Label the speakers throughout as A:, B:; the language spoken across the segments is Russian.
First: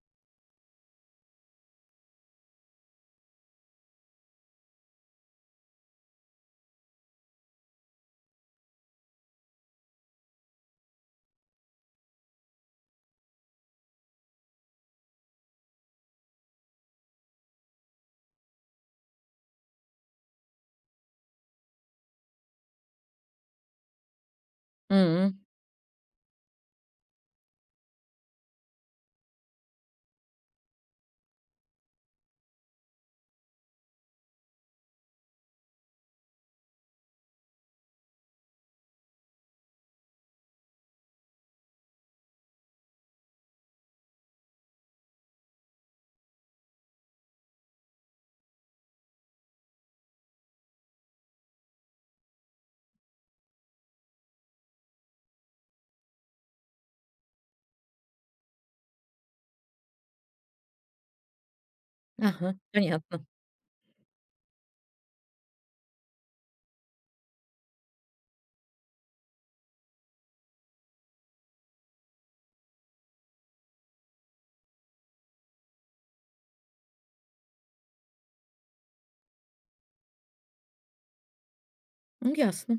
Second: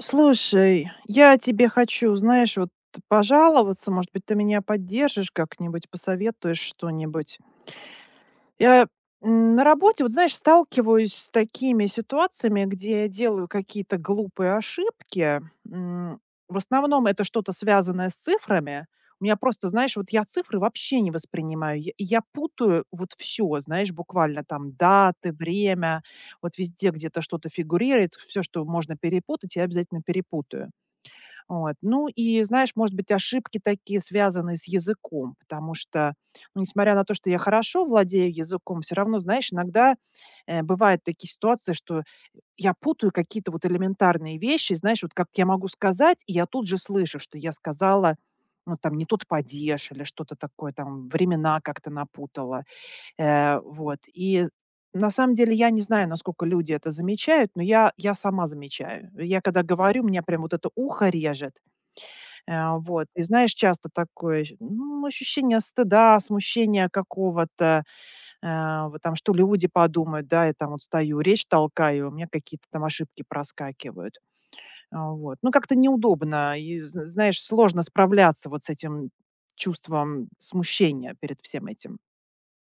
A: Слушай, я тебе хочу, знаешь, вот пожаловаться, может быть, ты меня поддержишь как-нибудь, посоветуешь что-нибудь. Я на работе, вот знаешь, сталкиваюсь с такими ситуациями, где я делаю какие-то глупые ошибки. М, В основном это что-то связанное с цифрами. У меня просто, знаешь, вот я цифры вообще не воспринимаю. Я путаю вот все, знаешь, буквально там даты,
B: М,
A: время, вот везде где-то что-то фигурирует, все, что можно перепутать, я обязательно перепутаю. Вот. Ну и, знаешь, может быть, ошибки такие связаны с языком, потому что, ну, несмотря на то, что я хорошо владею языком, все равно, знаешь, иногда бывают такие ситуации, что я путаю какие-то вот элементарные вещи, знаешь, вот как я могу сказать, и я тут же слышу, что я сказала, ну, там, не тот падеж или что-то такое, там, времена как-то напутала. Вот. И на самом деле я не знаю, насколько люди это замечают, но я сама замечаю. Я когда говорю, меня прям вот это ухо режет.
B: ага,
A: Вот. И
B: понятно.
A: знаешь, часто такое, щ ну, ощущение стыда, смущения какого-то, вот там, что люди подумают, да, я там вот стою, речь толкаю, у меня какие-то там ошибки проскакивают. Вот. Ну, как-то неудобно и, зн знаешь, сложно справляться вот с этим чувством смущения перед всем этим.
B: Ну, ясно.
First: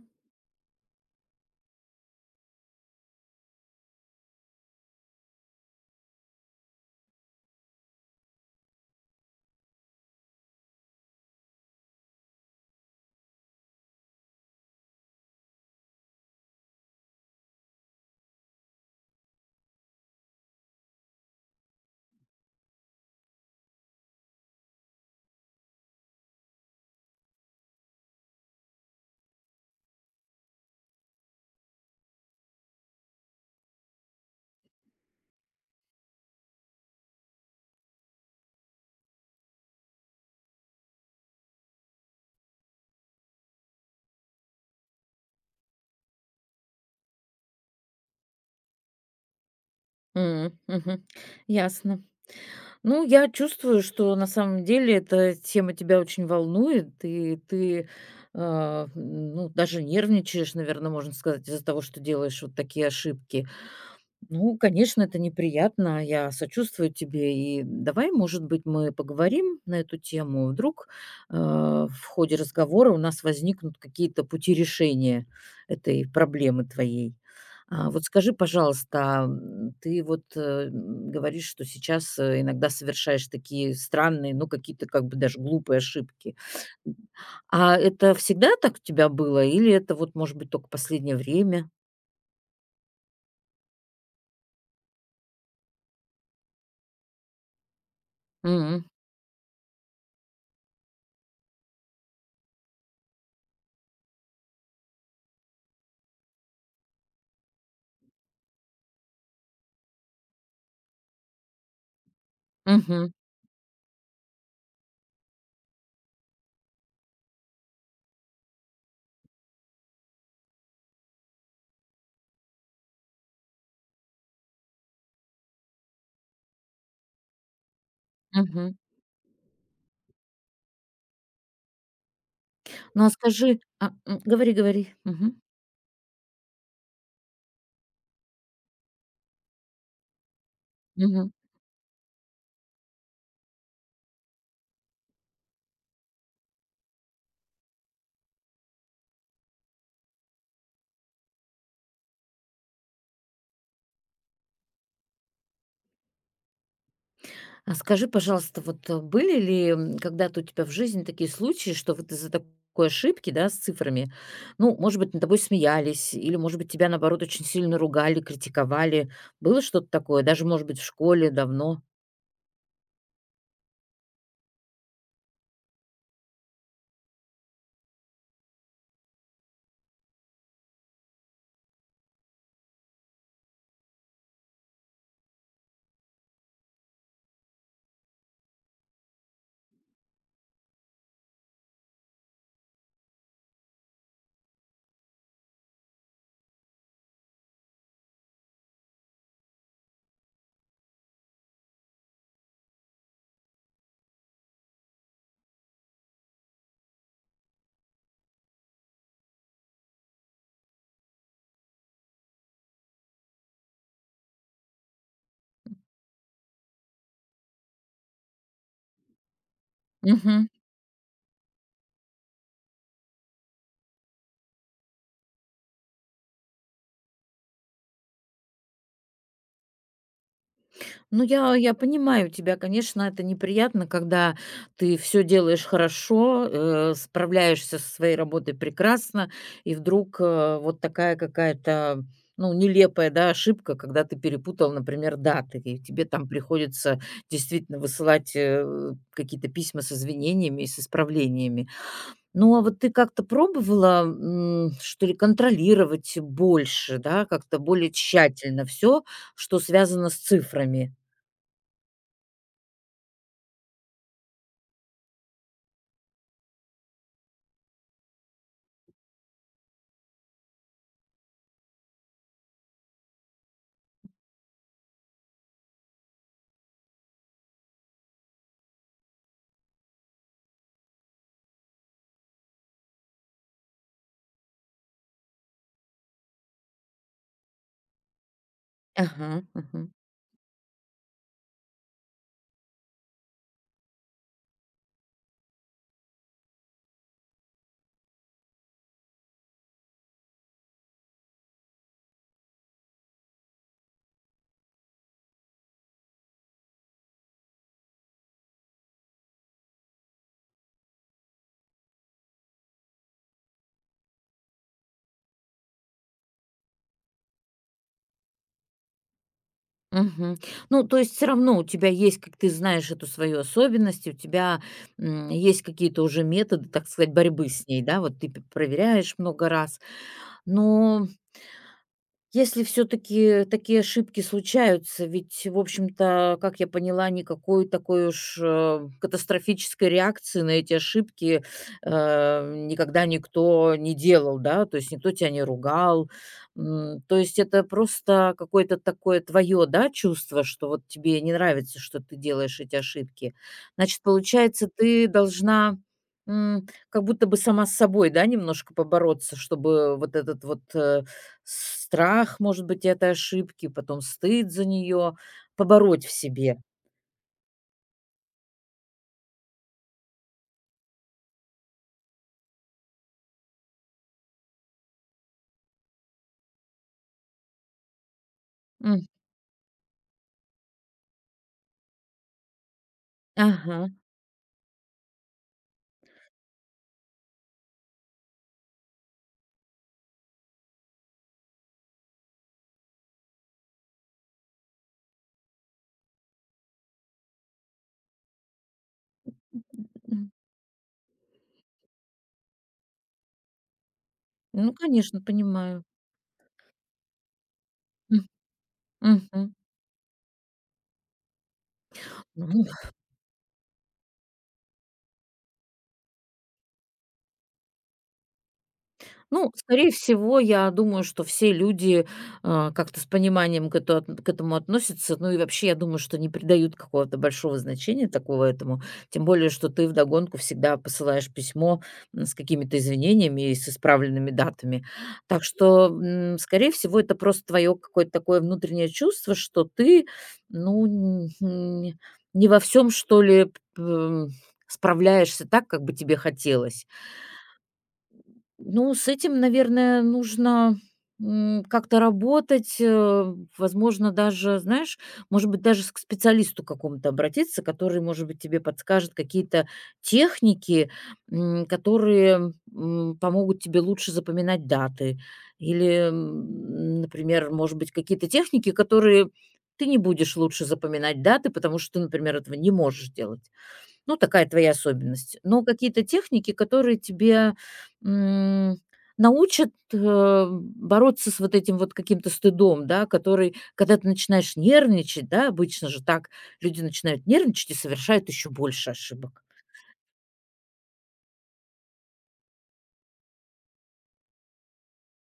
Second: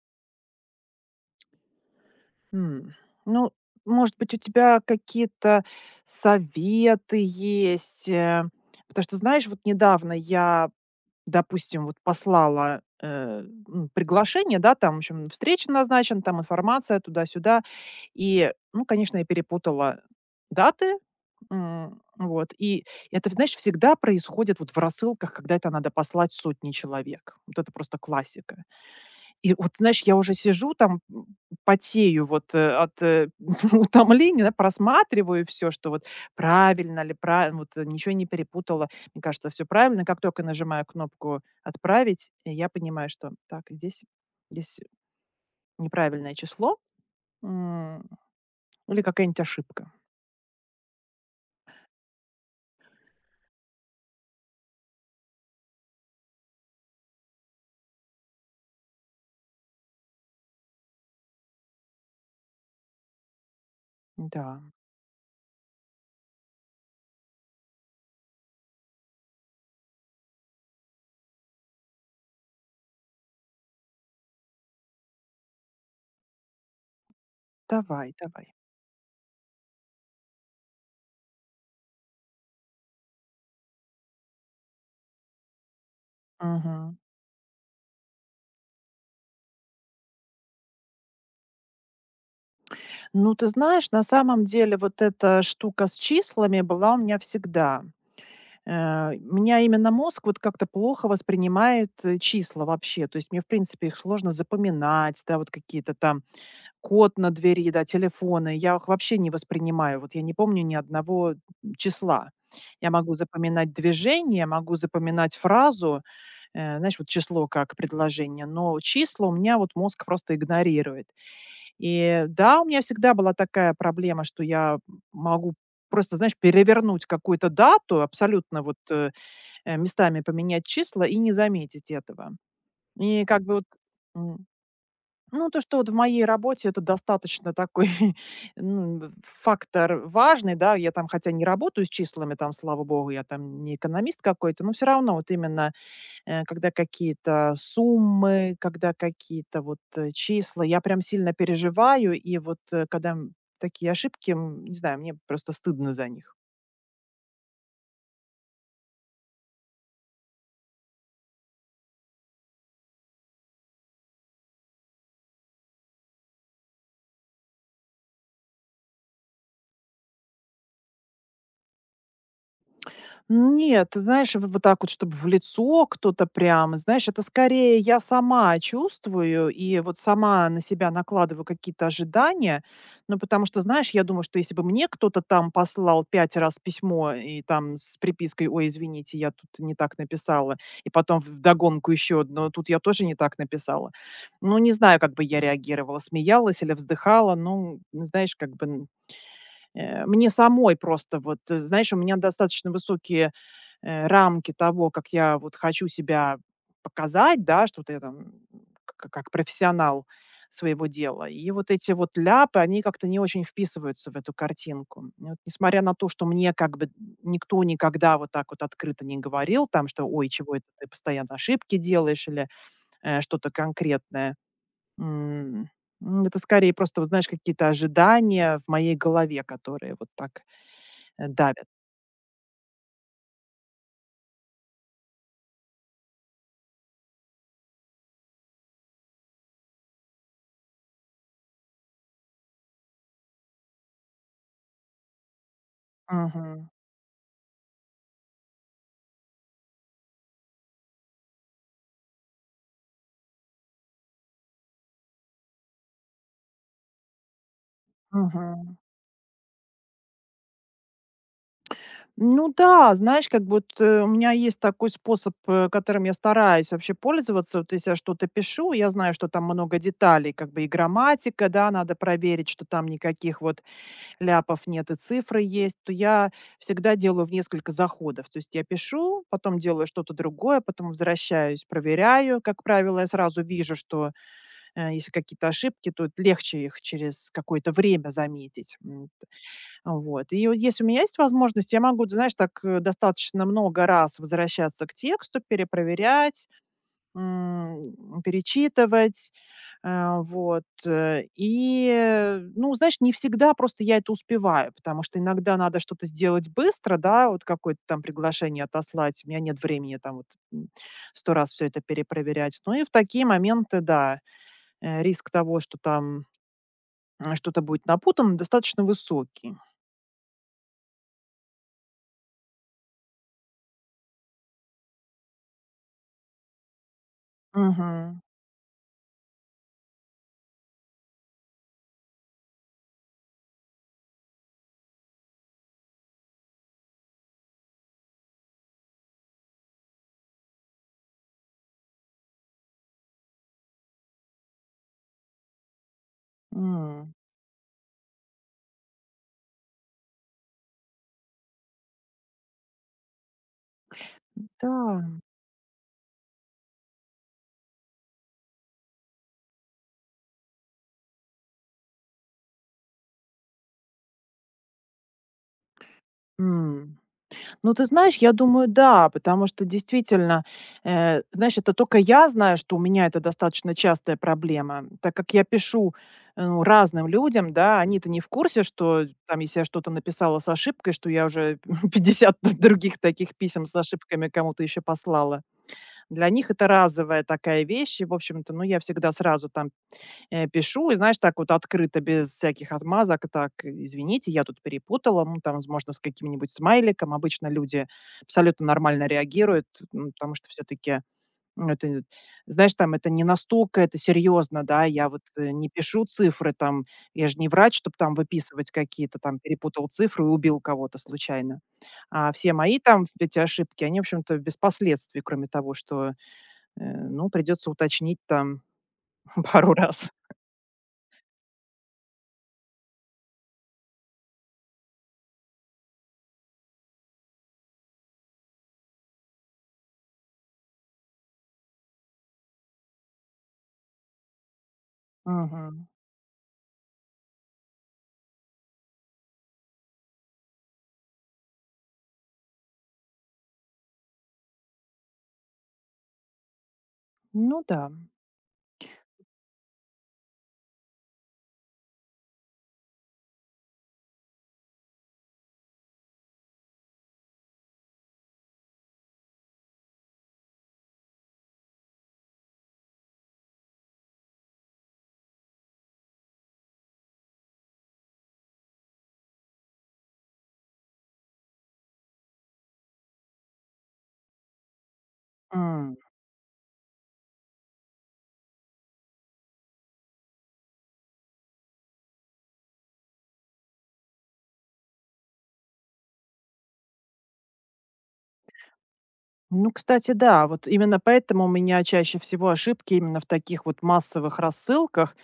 A: М. Ну, может быть, у тебя какие-то советы есть? Потому что, знаешь, вот недавно я допустим, вот послала, приглашение, да, там, в общем, встреча назначена, там информация туда-сюда. И, ну, конечно, я перепутала даты, вот. И это, знаешь, всегда происходит вот в рассылках, когда это надо послать сотни человек. Вот это просто классика. И вот, знаешь, я уже сижу там, потею вот, от, утомления, да, просматриваю всё, что вот правильно ли, ничего не перепутала. Мне кажется, все правильно. Как только нажимаю кнопку "Отправить", я понимаю, что так, здесь неправильное число, м, или какая-нибудь ошибка.
B: М, мгм. Ясно. Ну, я чувствую, что на самом деле эта тема тебя очень волнует, и ты даже нервничаешь, наверное, можно сказать, из-за того, что делаешь вот такие ошибки. Ну,
A: Да,
B: конечно, это неприятно. Я сочувствую тебе. И давай, может быть, мы поговорим на эту тему. Вдруг в ходе разговора у нас возникнут какие-то пути решения этой проблемы твоей. А вот
A: давай,
B: скажи,
A: давай.
B: пожалуйста, ты вот говоришь, что сейчас иногда совершаешь такие странные, ну, какие-то как бы даже глупые ошибки.
A: Мгм.
B: А это всегда так у тебя было? Или это вот, может быть, только последнее время?
A: Ну, ты знаешь, на самом деле вот эта штука с числами была у меня всегда.
B: Мгм.
A: Меня именно мозг вот как-то плохо воспринимает, числа вообще. То есть мне, в принципе, их сложно запоминать, да, вот какие-то там код на двери, да, телефоны. Я их вообще не воспринимаю. Вот я не помню ни одного числа. Я
B: Мгм.
A: могу запоминать движение, могу запоминать фразу, знаешь, вот число как предложение, но числа у меня вот мозг просто игнорирует. И да, у меня всегда была такая проблема, что я могу просто, знаешь, перевернуть какую-то дату абсолютно
B: Мгм.
A: вот, местами поменять числа и не заметить этого.
B: Ну, а
A: И как бы
B: скажи,
A: вот, м,
B: говори, говори. Мгм.
A: ну, то, что вот в моей работе это достаточно такой ну, фактор важный, да, я там
B: Мгм.
A: хотя не работаю с числами, там, слава богу, я там не экономист какой-то, но все равно вот именно, когда какие-то суммы, когда какие-то вот числа, я прям сильно переживаю, и вот когда такие ошибки, не знаю, мне просто стыдно за них.
B: А скажи, пожалуйста, были ли, когда-то у тебя в жизни такие случаи, что вот из-за такой ошибки, да, с цифрами, ну, может быть, над тобой смеялись или, может быть, тебя, наоборот, очень сильно ругали, критиковали? Было что-то такое, даже, может быть, в школе давно?
A: Нет, ты знаешь, в вот так вот, чтобы в лицо кто-то прям, знаешь, это скорее я сама чувствую и вот сама на себя накладываю какие-то ожидания. Ну, потому что, знаешь, я думаю, что если бы мне кто-то там послал пять раз письмо и там с припиской «Ой, извините, я тут не так написала», и потом вдогонку еще одно «Тут я тоже не так написала». Ну, не знаю, как бы я реагировала, смеялась или вздыхала, ну, знаешь, мне самой просто вот, знаешь, у меня достаточно высокие рамки того, как я вот хочу себя показать, да, что вот я там как профессионал своего дела. И вот эти вот ляпы, они как-то не очень вписываются в эту картинку. И вот несмотря на то, что мне как бы никто никогда вот так вот открыто не говорил, там, что, ой, чего это ты постоянно ошибки делаешь или что-то конкретное. М, Это скорее просто, вот знаешь, какие-то ожидания в моей голове, которые вот так
B: Ну, я
A: давят.
B: я понимаю тебя, конечно, это неприятно, когда ты все делаешь хорошо, справляешься со своей работой прекрасно, и вдруг вот такая какая-то, ну, нелепая, да, ошибка, когда ты перепутал, например, даты, и тебе там
A: Мгм.
B: приходится действительно высылать какие-то письма с извинениями и с исправлениями. Ну, а вот ты как-то пробовала, что ли, контролировать больше, да, как-то более тщательно
A: Мгм.
B: все, что связано с цифрами?
A: Ну да, знаешь, как бы вот, у меня есть такой способ, которым я стараюсь вообще пользоваться. Вот если я что-то пишу, я знаю, что там много деталей, как бы и грамматика, да, надо проверить, что там никаких вот ляпов нет и цифры есть, то я всегда делаю в несколько заходов. То есть я пишу, потом делаю что-то другое, потом возвращаюсь, проверяю. Как правило, я сразу вижу, что если какие-то ошибки, то легче их через какое-то время заметить.
B: Ага, ага,
A: Вот. И вот если у меня есть возможность, я могу, знаешь, так достаточно много раз возвращаться к тексту, перепроверять, перечитывать. Вот. И, ну, знаешь, не всегда просто я это успеваю, потому что иногда надо что-то сделать быстро, да, вот какое-то там приглашение отослать, у меня нет времени там вот м, сто раз все это перепроверять. Ну и в такие моменты, да, риск того, что там что-то будет напутано, достаточно высокий.
B: мгм. Ну, то есть все равно у тебя есть, как ты знаешь эту свою особенность, у тебя, есть какие-то уже методы, так сказать, борьбы с ней, да? Вот
A: Мгм.
B: ты п проверяешь много раз. Но если все таки такие ошибки случаются, ведь, в общем-то, как я поняла, никакой такой уж катастрофической реакции на эти ошибки никогда никто не делал, да, то есть никто тебя не ругал.
A: М,
B: То есть это просто какое-то такое твое, да, чувство, что вот тебе не нравится, что ты делаешь эти ошибки. Значит, получается,
A: да,
B: ты должна, как будто бы сама с собой, да, немножко побороться, чтобы вот этот вот страх, может быть, этой ошибки, потом стыд за нее, побороть в себе.
A: м. Ну, ты знаешь, я думаю, да, потому что действительно, знаешь, это только я знаю, что у меня это достаточно частая проблема, так как я пишу, ну, разным людям, да, они-то не в курсе, что
B: М,
A: там, если я что-то написала с ошибкой, что я уже 50 других таких писем с
B: ага,
A: ошибками кому-то еще послала. Для них это разовая такая вещь, и, в общем-то, ну, я всегда сразу там пишу и, знаешь, так вот открыто, без всяких отмазок. Так, извините, я тут перепутала. Ну, там, возможно, с каким-нибудь смайликом. Обычно люди абсолютно нормально реагируют, ну,
B: м.
A: потому что все-таки, ну, это, знаешь, там, это не настолько, это серьезно,
B: Ну,
A: да, я
B: конечно,
A: вот не
B: понимаю.
A: пишу цифры, там, я же не врач, чтобы там выписывать
B: М,
A: какие-то, там,
B: мгм.
A: перепутал цифры и убил кого-то случайно. А
B: Ну
A: все мои там эти ошибки, они, в общем-то, без последствий, кроме того, что, э, ну, придется уточнить там
B: Ну,
A: пару
B: скорее
A: раз.
B: всего, я думаю, что все люди, как-то с пониманием к эту от к этому относятся. Ну и вообще, я думаю, что не придают какого-то большого значения такого этому. Тем более, что ты вдогонку всегда посылаешь письмо, с какими-то извинениями и с исправленными датами. Так
A: Мгм.
B: что, скорее всего, это просто твое какое-то такое внутреннее чувство, что ты, ну, н н не во всем что ли, п м, справляешься так, как бы тебе хотелось.
A: Ну да.
B: Ну, с этим, наверное, нужно, как-то работать. Возможно, даже, знаешь, может быть, даже с к специалисту какому-то обратиться, который, может быть, тебе подскажет какие-то техники, которые, помогут тебе лучше запоминать даты. Или, например, может быть, какие-то техники, которые ты не будешь лучше запоминать даты, потому что ты, например, этого не можешь делать. Ну, такая твоя особенность. Но
A: М.
B: какие-то техники, которые тебе, м, научат бороться с вот этим вот каким-то стыдом, да, который, когда ты начинаешь нервничать, да, обычно же так люди начинают нервничать и совершают еще больше ошибок.
A: Ну, кстати, да, вот именно поэтому у меня чаще всего ошибки именно в таких вот массовых рассылках,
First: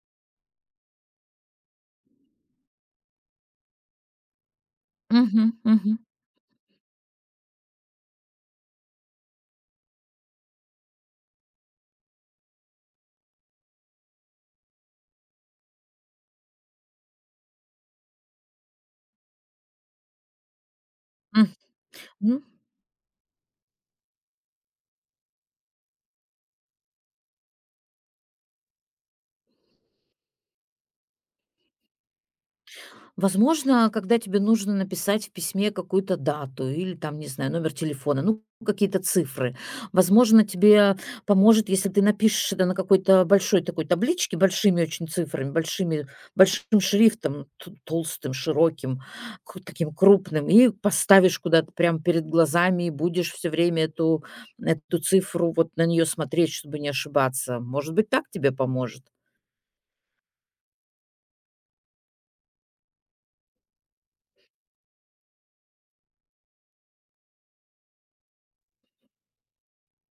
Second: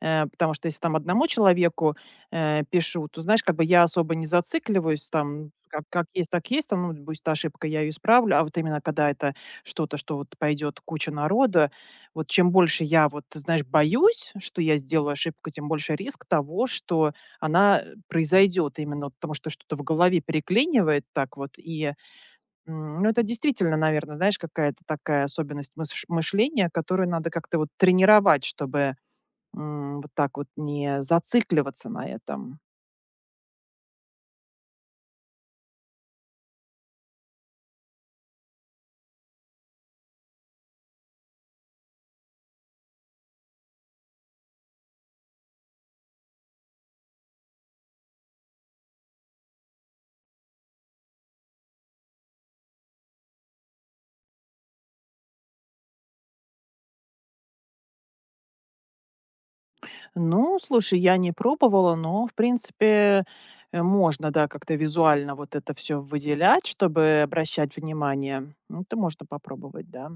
A: потому что если там одному человеку пишу, то, знаешь, как бы я особо не зацикливаюсь,
B: Мгм,
A: там,
B: мгм,
A: как есть, так есть, там, ну, будет ошибка, я ее исправлю, а вот именно когда это что-то, что вот пойдет куча народа, вот чем больше я вот, ты знаешь, боюсь, что я сделаю ошибку, тем больше риск того, что она произойдет именно вот потому, что что-то в голове переклинивает так
B: м.
A: вот. И
B: М.
A: Ну, это действительно, наверное, знаешь, какая-то такая особенность мышления, которую надо как-то вот тренировать, чтобы, вот так вот не зацикливаться на этом.
B: Возможно, когда тебе нужно написать в письме какую-то дату или там, не знаю, номер телефона, ну, какие-то цифры. Возможно, тебе поможет, если ты напишешь это на какой-то большой такой табличке, большими очень цифрами, большими, большим шрифтом, толстым, широким, таким крупным, и поставишь куда-то прямо перед глазами, и будешь все время эту цифру, вот на нее смотреть, чтобы не ошибаться. Может быть, так тебе поможет?
A: Ну, слушай, я не пробовала, но, в принципе, можно, да, как-то визуально вот это все выделять, чтобы обращать внимание. Ну, это можно попробовать, да.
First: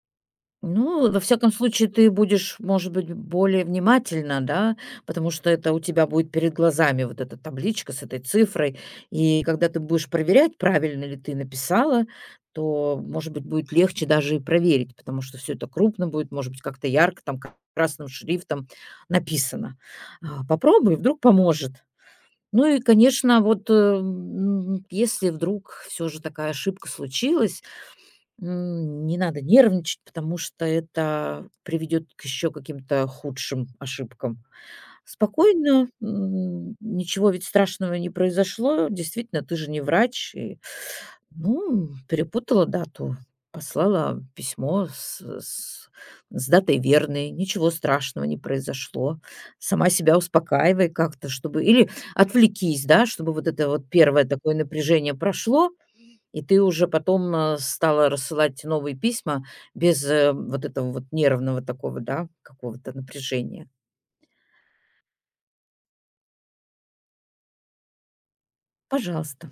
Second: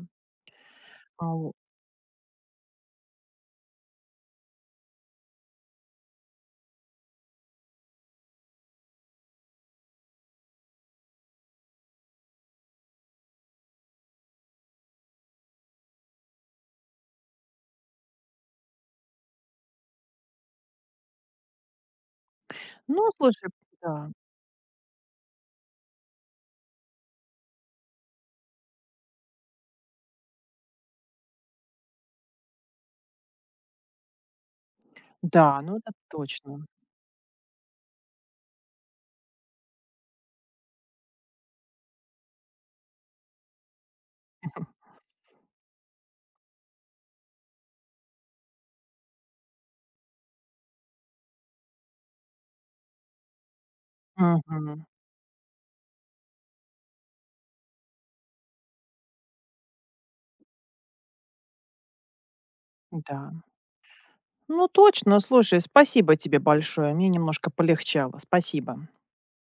B: Ну, во
A: Ау.
B: всяком случае, ты будешь, может быть, более внимательна, да, потому что это у тебя будет перед глазами вот эта табличка с этой цифрой. И когда ты будешь проверять, правильно ли ты написала, то, может быть, будет легче даже и проверить, потому что все это крупно будет, может быть, как-то ярко, там красным шрифтом написано. А, попробуй, вдруг поможет. Ну и,
A: Ну,
B: конечно,
A: слушай,
B: вот э,
A: да.
B: м, если вдруг все же такая ошибка случилась, не надо нервничать, потому что это приведет к еще каким-то худшим ошибкам.
A: Да, ну
B: Спокойно,
A: это точно.
B: м, ничего ведь страшного не произошло. Действительно, ты же не врач. И, ну, перепутала дату, послала письмо с датой верной. Ничего страшного не произошло. Сама себя успокаивай как-то, чтобы... Или отвлекись, да, чтобы вот это вот первое такое
A: Мгм.
B: напряжение прошло, и ты уже потом стала рассылать новые письма без вот этого вот нервного такого, да, какого-то
A: Да.
B: напряжения.
A: Ну точно, слушай, спасибо тебе большое. Мне немножко полегчало. Спасибо.
B: Пожалуйста.